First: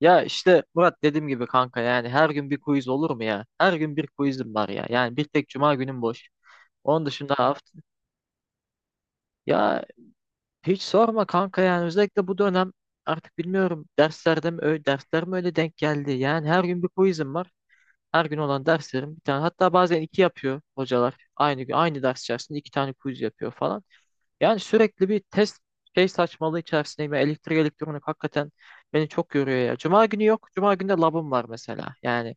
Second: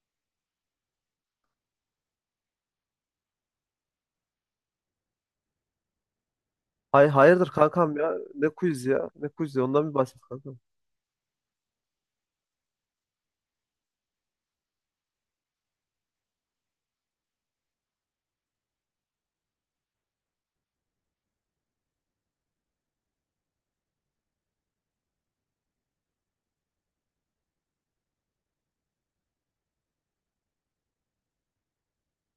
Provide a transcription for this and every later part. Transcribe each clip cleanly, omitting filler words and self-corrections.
Ya işte Murat, dediğim gibi kanka, yani her gün bir quiz olur mu ya? Her gün bir quizim var ya. Yani bir tek cuma günüm boş. Onun Hay dışında hayırdır hafta, kankam ya? Ne quiz ya? Ne quiz ya? ya Ondan bir bahset kankam. hiç sorma kanka, yani özellikle bu dönem artık bilmiyorum, derslerde mi öyle, dersler mi öyle denk geldi. Yani her gün bir quizim var. Her gün olan derslerim bir tane, hatta bazen iki yapıyor hocalar. Aynı gün aynı ders içerisinde iki tane quiz yapıyor falan. Yani sürekli bir test şey saçmalığı içerisindeyim. Elektrik elektronik hakikaten beni çok yoruyor ya. Cuma günü yok. Cuma günü de labım var mesela. Yani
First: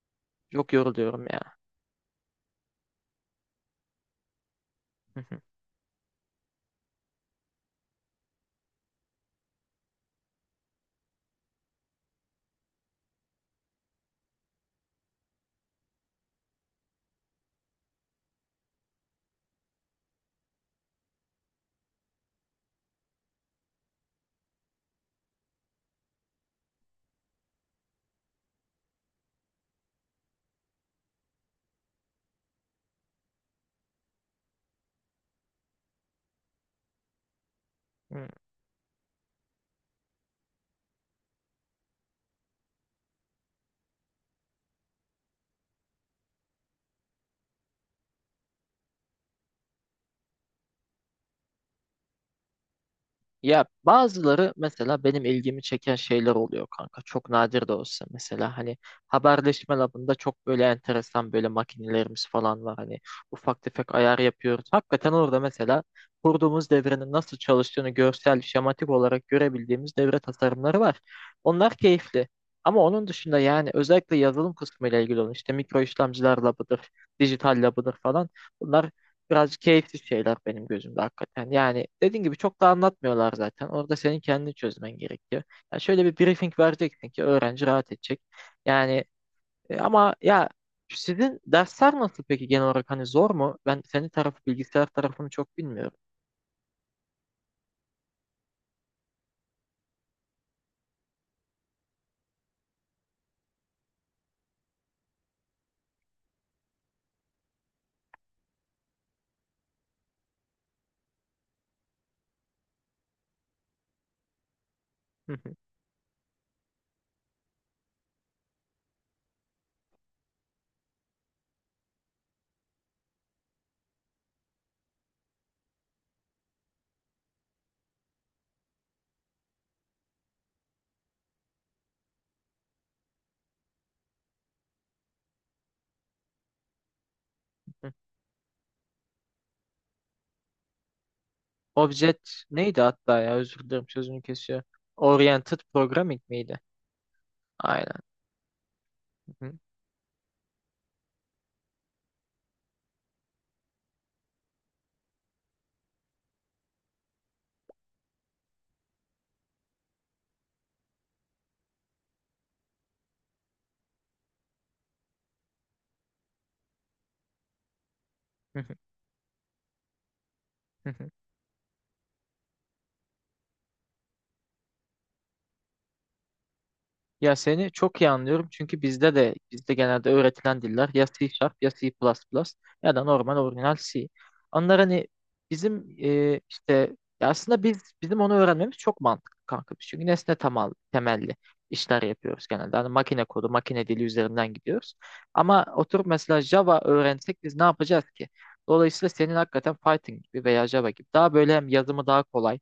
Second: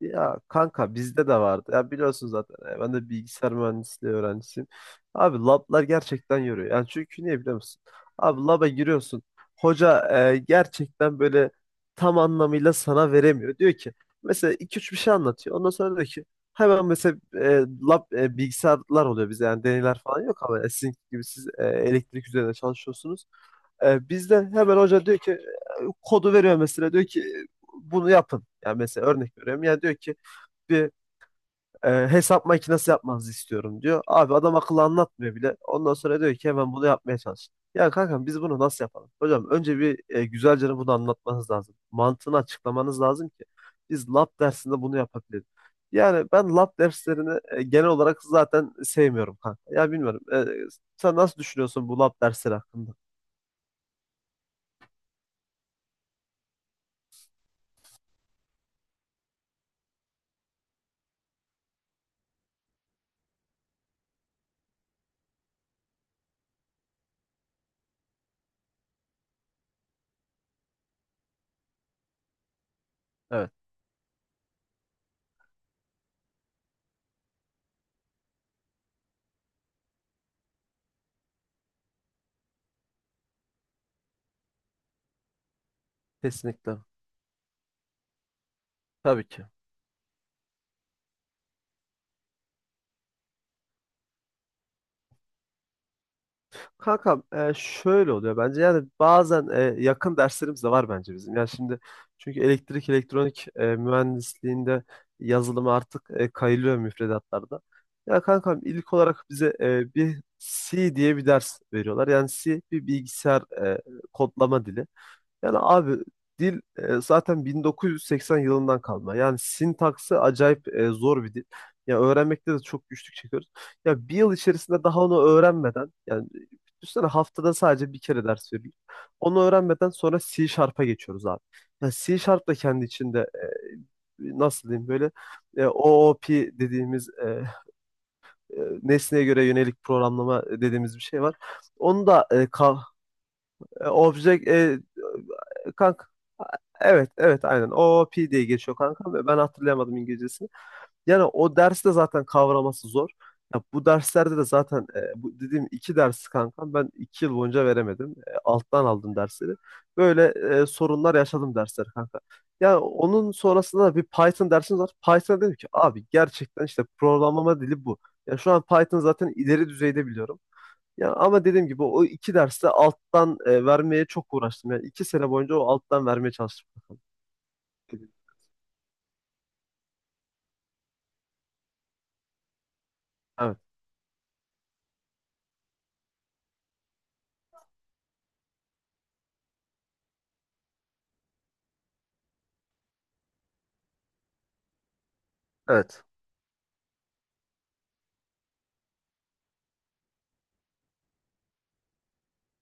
Ya çok kanka yoruluyorum bizde de ya. vardı. Ya biliyorsun zaten. Ben de bilgisayar mühendisliği öğrencisiyim. Hı. Abi Hı, lablar gerçekten yoruyor. Yani çünkü niye biliyor musun? Abi laba giriyorsun. Hoca gerçekten böyle tam anlamıyla sana veremiyor. Diyor ki mesela iki üç bir şey anlatıyor. Ondan sonra diyor ki hemen mesela lab bilgisayarlar oluyor bize. Yani deneyler falan yok ama sizin gibi siz elektrik üzerine çalışıyorsunuz. Bizden hemen hoca diyor ki kodu veriyor mesela diyor ki bunu yapın. Yani mesela örnek veriyorum. Yani diyor ki bir hesap makinesi yapmanızı istiyorum diyor. Abi adam akıllı anlatmıyor bile. Ondan sonra diyor ki hemen bunu yapmaya çalışın. Ya kankam hı. biz bunu nasıl yapalım? Hocam önce bir güzelce bunu anlatmanız lazım. Mantığını açıklamanız lazım ki biz lab dersinde bunu yapabiliriz. Yani ben lab derslerini genel olarak zaten sevmiyorum kanka. Ya bilmiyorum. Sen nasıl düşünüyorsun bu lab dersleri hakkında? Ya bazıları mesela benim ilgimi çeken şeyler oluyor kanka. Çok nadir de olsa mesela hani haberleşme labında çok böyle enteresan böyle makinelerimiz falan var. Hani ufak tefek ayar yapıyoruz. Hakikaten orada mesela kurduğumuz devrenin nasıl çalıştığını görsel, şematik olarak görebildiğimiz devre tasarımları var. Onlar keyifli. Ama onun dışında Evet, yani özellikle yazılım kısmı ile ilgili olan işte mikro işlemciler labıdır, dijital labıdır falan. Bunlar birazcık keyifsiz şeyler benim gözümde hakikaten. Yani dediğin gibi çok da anlatmıyorlar zaten. Orada senin kendini çözmen gerekiyor. Ya şöyle bir briefing kesinlikle. vereceksin ki öğrenci rahat edecek. Yani Tabii ki. Ama ya sizin dersler nasıl peki, genel olarak hani zor mu? Ben senin tarafı, bilgisayar tarafını çok bilmiyorum. Kankam şöyle oluyor bence yani bazen yakın derslerimiz de var bence bizim. Yani şimdi çünkü elektrik elektronik mühendisliğinde yazılım artık kayılıyor müfredatlarda. Ya kankam ilk olarak bize bir C diye bir ders veriyorlar. Yani C bir bilgisayar kodlama dili. Yani abi dil zaten 1980 yılından kalma. Yani sintaksı acayip zor bir dil. Ya öğrenmekte de çok güçlük çekiyoruz. Ya bir yıl içerisinde daha onu öğrenmeden yani düşünsene haftada sadece bir kere ders veriyor. Onu öğrenmeden sonra C Sharp'a geçiyoruz abi. Yani C Sharp da kendi içinde nasıl diyeyim böyle OOP dediğimiz nesneye göre yönelik programlama dediğimiz bir şey var. Onu da Object neydi hatta, ya özür dilerim sözünü Object kesiyor. Oriented kanka, Programming miydi? evet evet aynen Aynen. o P diye geçiyor kanka ve ben hatırlayamadım İngilizcesini. Yani o derste zaten kavraması zor. Ya bu derslerde de zaten bu dediğim iki dersi kanka ben iki yıl boyunca veremedim. E, alttan aldım dersleri. Böyle sorunlar yaşadım dersleri kanka. Yani onun sonrasında da bir Python dersimiz var. Python dedim ki abi gerçekten işte programlama dili bu. Ya şu an Python zaten ileri düzeyde biliyorum. Ya ama dediğim gibi o iki derste alttan vermeye çok uğraştım. Yani iki sene boyunca o alttan vermeye çalıştım. Ya seni çok iyi anlıyorum, çünkü bizde genelde öğretilen diller ya C Sharp, ya C++, ya da normal Evet. orijinal C. Onlar hani bizim işte, ya aslında biz bizim onu öğrenmemiz çok mantıklı kanka. Biz, çünkü nesne temelli işler yapıyoruz genelde. Hani makine kodu, makine dili üzerinden gidiyoruz. Ama Evet. oturup mesela Java öğrensek biz ne yapacağız ki? Dolayısıyla senin hakikaten Python gibi veya Java gibi daha böyle, hem yazımı daha kolay.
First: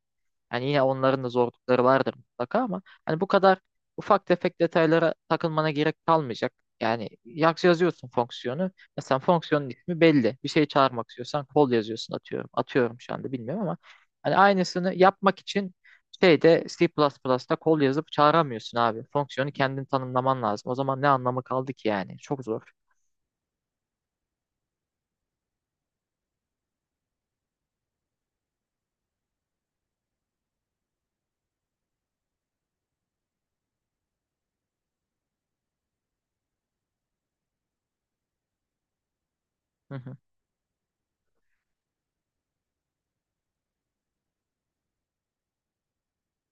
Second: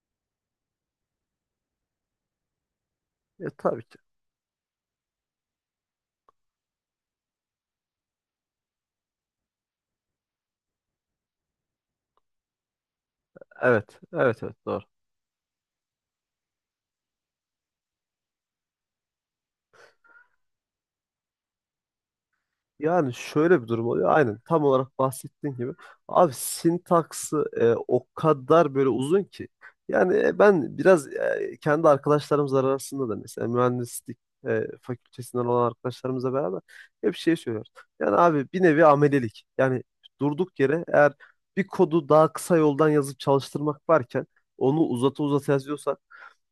Yani yine onların da zorlukları vardır mutlaka ama hani bu Ya kadar tabii ki. ufak tefek detaylara takılmana gerek kalmayacak. Yani yazıyorsun fonksiyonu. Mesela fonksiyonun ismi belli. Bir şey çağırmak istiyorsan kol yazıyorsun, atıyorum. Atıyorum, şu anda bilmiyorum ama Evet. hani Evet. Evet. Doğru. aynısını yapmak için şeyde, C++'da kol yazıp çağıramıyorsun abi. Fonksiyonu kendin tanımlaman lazım. O zaman ne anlamı kaldı ki yani? Çok zor. Yani şöyle bir durum oluyor. Aynen tam olarak bahsettiğin gibi. Abi sintaksı o kadar böyle uzun ki. Yani ben biraz kendi arkadaşlarımız arasında da mesela mühendislik fakültesinden olan arkadaşlarımızla beraber hep şey söylüyoruz. Yani abi bir nevi amelelik. Yani Hı hı, durduk yere eğer bir kodu daha kısa yoldan yazıp çalıştırmak varken onu uzata uzata yazıyorsan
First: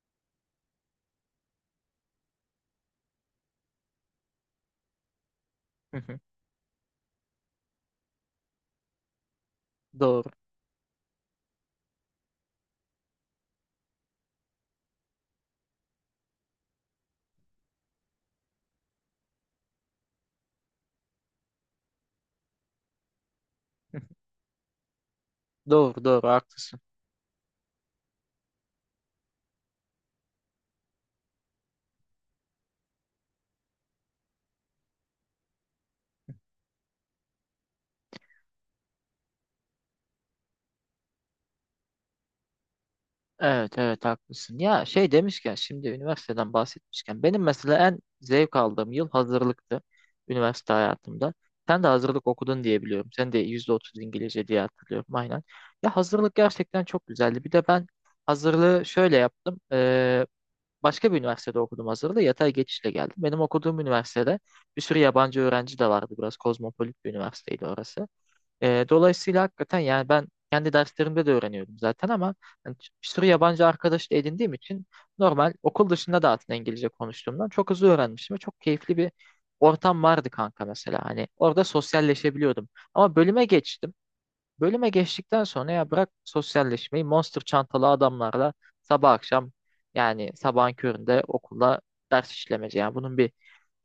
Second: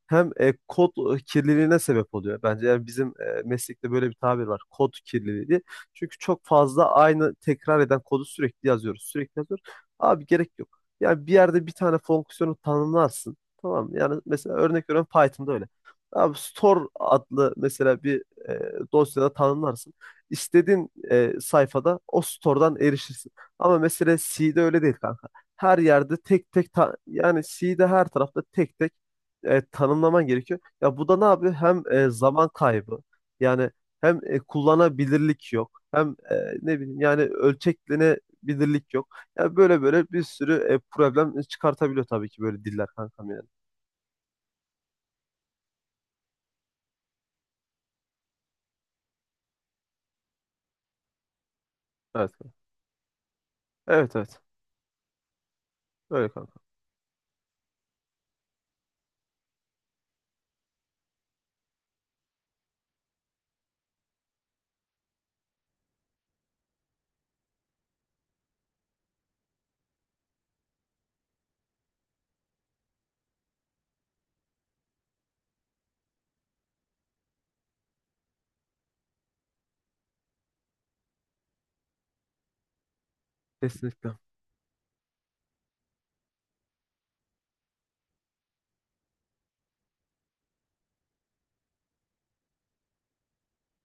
hem kod kirliliğine sebep oluyor. Bence yani bizim meslekte böyle bir tabir var. Kod kirliliği diye. hı Çünkü hı. çok fazla aynı tekrar eden kodu sürekli yazıyoruz. Sürekli yazıyoruz. Abi Doğru. gerek yok. Yani bir yerde bir tane fonksiyonu tanımlarsın. Tamam mı? Yani mesela örnek veriyorum Python'da öyle. Abi store adlı mesela bir dosyada tanımlarsın. İstediğin sayfada o store'dan erişirsin. Ama mesela C'de öyle değil kanka. Her Doğru yerde doğru tek tek haklısın. ta- yani C'de her tarafta tek tek tanımlaman gerekiyor. Ya bu da ne yapıyor? Hem zaman kaybı yani hem kullanabilirlik yok. Hem ne bileyim yani ölçeklenebilirlik yok. Ya böyle böyle bir sürü problem çıkartabiliyor tabii ki böyle diller kankam yani. Evet evet haklısın. Ya şey demişken, şimdi üniversiteden bahsetmişken benim mesela en zevk aldığım yıl hazırlıktı, üniversite hayatımda. Sen de hazırlık Evet. okudun diye biliyorum. Sen de %30 Evet evet. İngilizce diye hatırlıyorum, aynen. Ya Öyle hazırlık kanka. gerçekten çok güzeldi. Bir de ben hazırlığı şöyle yaptım. Başka bir üniversitede okudum hazırlığı. Yatay geçişle geldim. Benim okuduğum üniversitede bir sürü yabancı öğrenci de vardı. Biraz kozmopolit bir üniversiteydi orası. Dolayısıyla hakikaten, yani ben kendi derslerimde de öğreniyordum zaten ama yani bir sürü yabancı arkadaş da edindiğim için normal okul dışında da aslında İngilizce konuştuğumdan çok hızlı öğrenmiştim ve çok keyifli bir ortam vardı kanka mesela. Hani orada sosyalleşebiliyordum. Ama bölüme geçtim. Kesinlikle. Bölüme geçtikten sonra ya, bırak sosyalleşmeyi, monster çantalı adamlarla sabah akşam, yani sabahın köründe okula ders işlemece. Yani bunun bir,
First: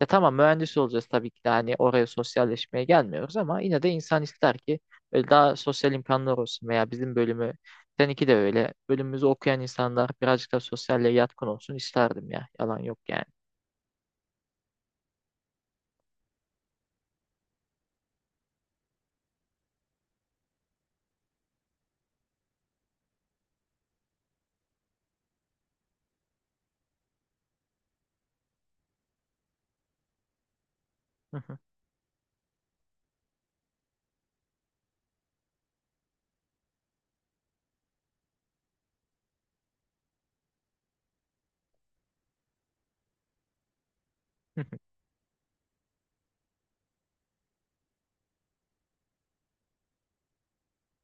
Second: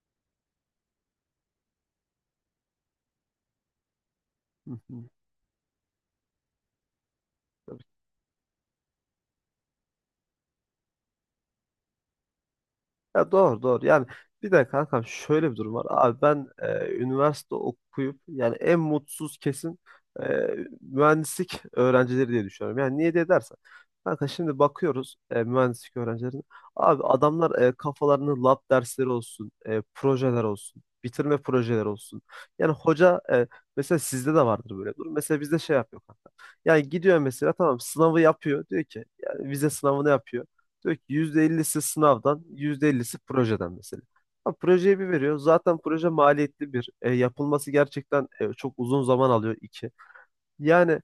ya tamam mühendis olacağız tabii ki de, hani oraya sosyalleşmeye gelmiyoruz ama yine de insan ister Hı ki hı. böyle daha sosyal imkanlar olsun, veya bizim bölümü, seninki de öyle, bölümümüzü okuyan insanlar birazcık daha sosyalle yatkın olsun isterdim ya, yalan yok yani. Ya doğru doğru. Yani bir de kankam şöyle bir durum var. Abi ben üniversite okuyup yani en mutsuz kesin e, mühendislik öğrencileri diye düşünüyorum. Yani niye diye dersen. Kanka şimdi bakıyoruz mühendislik öğrencilerine. Abi adamlar kafalarını lab dersleri olsun, projeler olsun, bitirme projeleri olsun. Yani hoca mesela sizde de vardır böyle bir durum. Mesela bizde şey yapıyor kanka. Yani gidiyor mesela tamam sınavı yapıyor. Diyor ki yani vize sınavını yapıyor. Diyor ki %50'si sınavdan, %50'si projeden mesela. Ha, projeyi bir veriyor. Zaten proje maliyetli bir. E, yapılması gerçekten çok uzun zaman alıyor. İki. Yani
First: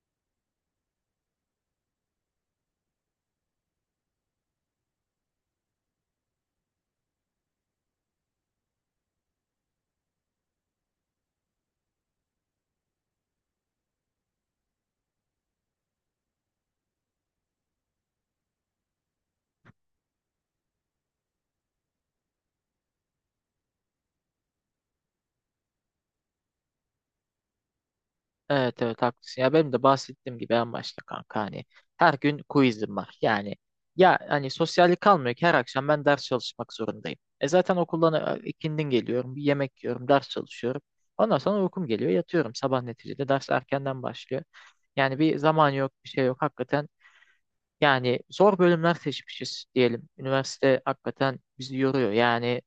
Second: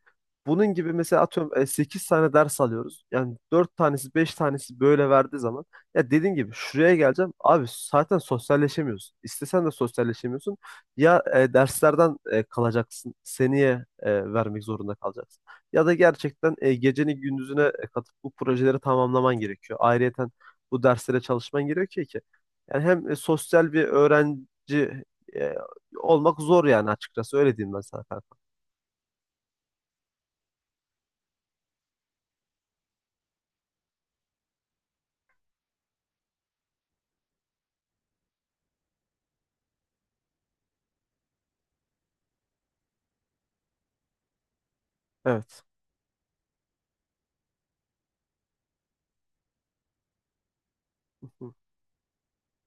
bunun gibi mesela atıyorum 8 tane ders alıyoruz. Yani 4 tanesi 5 tanesi böyle verdiği zaman ya dediğin gibi şuraya geleceğim. Abi zaten sosyalleşemiyorsun. İstesen de sosyalleşemiyorsun. Ya derslerden kalacaksın. Seneye vermek zorunda kalacaksın. Ya da gerçekten geceni gündüzüne katıp bu projeleri tamamlaman gerekiyor. Ayrıyeten bu derslere çalışman gerekiyor ki. Yani hem sosyal bir öğrenci e, olmak zor yani açıkçası öyle diyeyim ben sana kanka. Evet evet haklısın. Ya benim de bahsettiğim gibi en başta kanka, hani her gün quizim var. Yani ya hani sosyallik kalmıyor ki, her akşam ben ders çalışmak zorundayım. E zaten okuldan ikindin geliyorum, bir yemek yiyorum, ders çalışıyorum. Ondan sonra uykum geliyor, yatıyorum. Sabah neticede ders erkenden başlıyor. Yani bir Evet. zaman yok, bir şey yok. Hakikaten, yani zor bölümler seçmişiz diyelim. Üniversite hakikaten bizi yoruyor. Yani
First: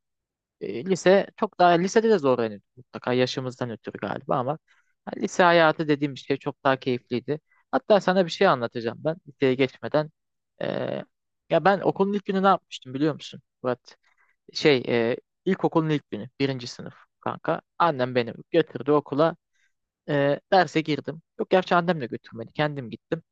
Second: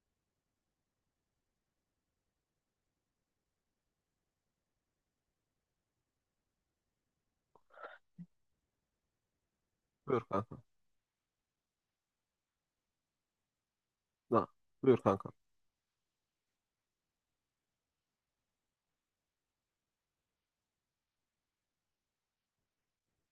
lise çok daha, lisede de zorlanıyorduk mutlaka yaşımızdan ötürü galiba ama ha, lise hayatı dediğim şey çok daha keyifliydi. Hatta sana bir şey anlatacağım, ben liseye geçmeden. Buyur kanka. E, Ya ben okulun ilk günü ne yapmıştım biliyor musun Murat? Ha, Şey buyur kanka. ilkokulun ilk günü, birinci sınıf kanka. Annem beni götürdü okula. Derse girdim. Yok, gerçi annem de götürmedi, kendim gittim.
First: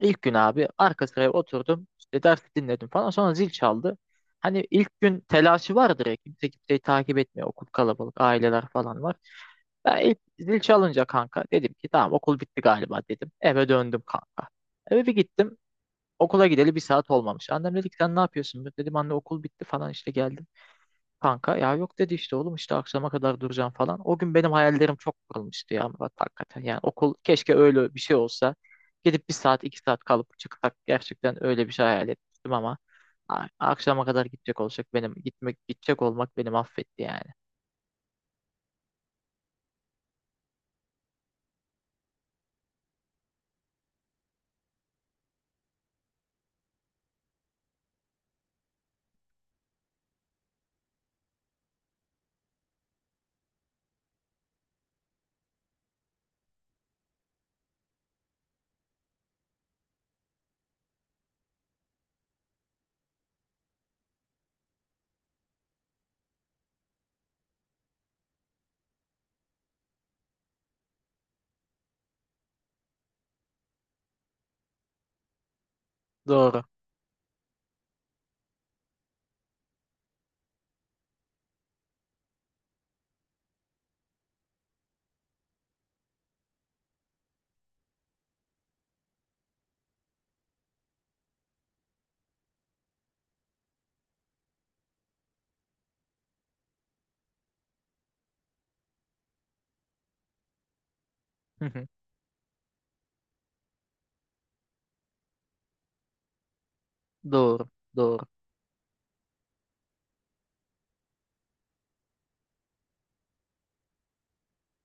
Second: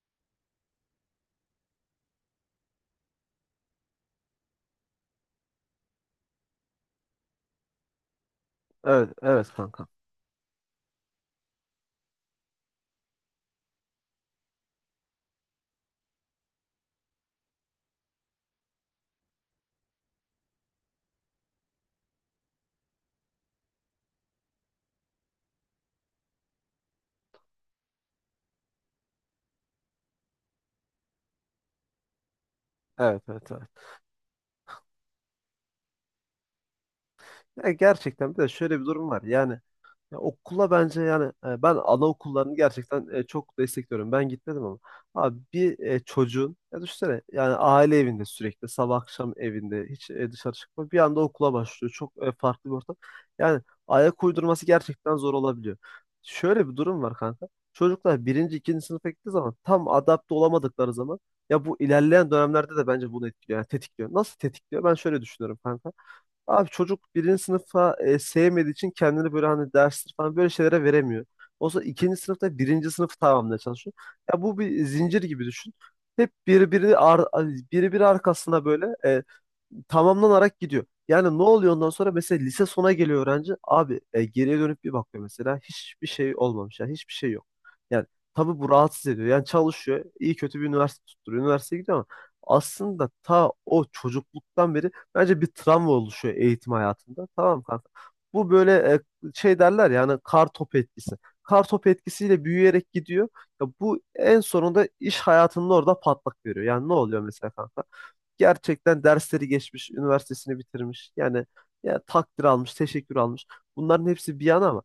İlk gün abi arka sıraya oturdum. İşte dersi dinledim falan. Sonra zil çaldı. Hani ilk gün telaşı vardır ya, kimse kimseyi takip etmiyor. Okul kalabalık, aileler falan Evet, var. evet kanka. Ben ilk zil çalınca kanka dedim ki tamam okul bitti galiba dedim. Eve döndüm kanka. Eve bir gittim. Okula gideli 1 saat olmamış. Annem dedi ki sen ne yapıyorsun? Dedim anne okul bitti falan işte, geldim. Kanka ya yok dedi, işte oğlum işte akşama kadar duracağım falan. O gün benim hayallerim çok kurulmuştu ya Murat, hakikaten. Yani okul keşke öyle bir şey olsa. Gidip 1 saat 2 saat kalıp çıksak, gerçekten öyle bir şey hayal etmiştim ama Evet, evet, evet. akşama kadar gidecek olacak, benim gitmek, gidecek olmak beni mahvetti yani. Ya gerçekten bir de şöyle bir durum var. Yani ya okula bence yani ben anaokullarını gerçekten çok destekliyorum. Ben gitmedim ama. Abi bir çocuğun ya düşünsene yani aile evinde sürekli sabah akşam evinde hiç dışarı çıkmıyor. Bir anda okula başlıyor. Çok farklı bir ortam. Yani ayak uydurması gerçekten zor olabiliyor. Şöyle bir durum var kanka. Çocuklar birinci, ikinci sınıfa gittiği zaman tam adapte olamadıkları zaman ya bu ilerleyen dönemlerde de bence bunu etkiliyor. Yani tetikliyor. Nasıl tetikliyor? Ben şöyle düşünüyorum kanka. Abi çocuk birinci sınıfa sevmediği için kendini böyle hani dersler falan böyle şeylere veremiyor. Olsa ikinci sınıfta birinci sınıfı tamamlamaya çalışıyor. Ya bu bir zincir gibi düşün. Hep Doğru. Birbiri arkasına böyle tamamlanarak gidiyor. Yani ne oluyor ondan sonra mesela lise sona geliyor öğrenci. Abi geriye dönüp bir bakıyor mesela hiçbir şey olmamış. Yani hiçbir şey yok. Yani tabii bu rahatsız ediyor. Yani çalışıyor. İyi kötü bir üniversite tutturuyor. Üniversiteye gidiyor ama aslında ta o çocukluktan beri bence bir travma oluşuyor eğitim hayatında. Tamam mı kanka? Bu böyle şey derler yani, kar topu etkisi. Hı Kar hı. topu etkisiyle büyüyerek gidiyor. Ya bu en sonunda iş hayatının orada patlak veriyor. Yani ne oluyor mesela Doğru. kanka? Doğru. Gerçekten dersleri geçmiş, üniversitesini bitirmiş. Yani ya takdir almış, teşekkür almış. Bunların hepsi bir yana ama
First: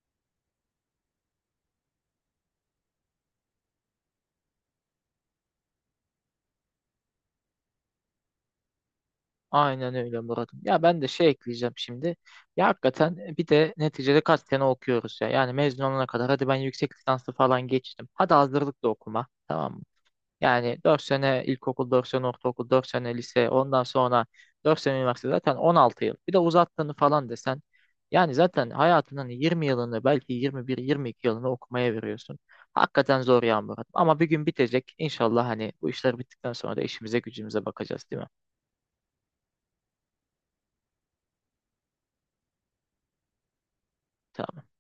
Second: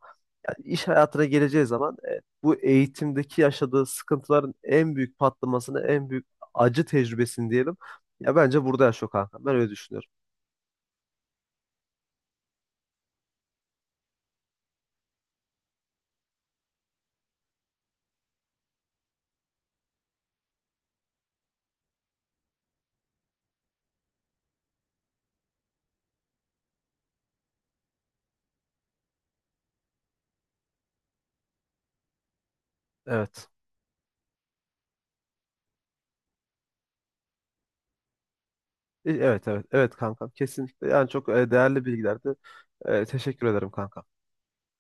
yani iş hayatına geleceği zaman bu eğitimdeki yaşadığı sıkıntıların en büyük patlamasını, en büyük acı tecrübesini diyelim. Ya bence burada yaşıyor kanka. Ben öyle Aynen düşünüyorum. öyle Murat'ım. Ya ben de şey ekleyeceğim şimdi. Ya hakikaten bir de neticede kaç sene okuyoruz ya. Yani mezun olana kadar, hadi ben yüksek lisanslı falan geçtim. Hadi hazırlık da okuma. Tamam mı? Yani 4 sene ilkokul, 4 sene ortaokul, 4 sene lise, ondan sonra 4 sene üniversite, zaten 16 yıl. Bir de uzattığını falan desen, yani zaten hayatının 20 yılını, belki 21 22 yılını okumaya veriyorsun. Hakikaten zor Evet. ya Murat. Ama bir gün bitecek. İnşallah hani bu işler bittikten sonra da işimize gücümüze bakacağız, değil mi? Evet evet evet kankam kesinlikle yani çok değerli bilgilerdi. Teşekkür ederim kankam. Tamam.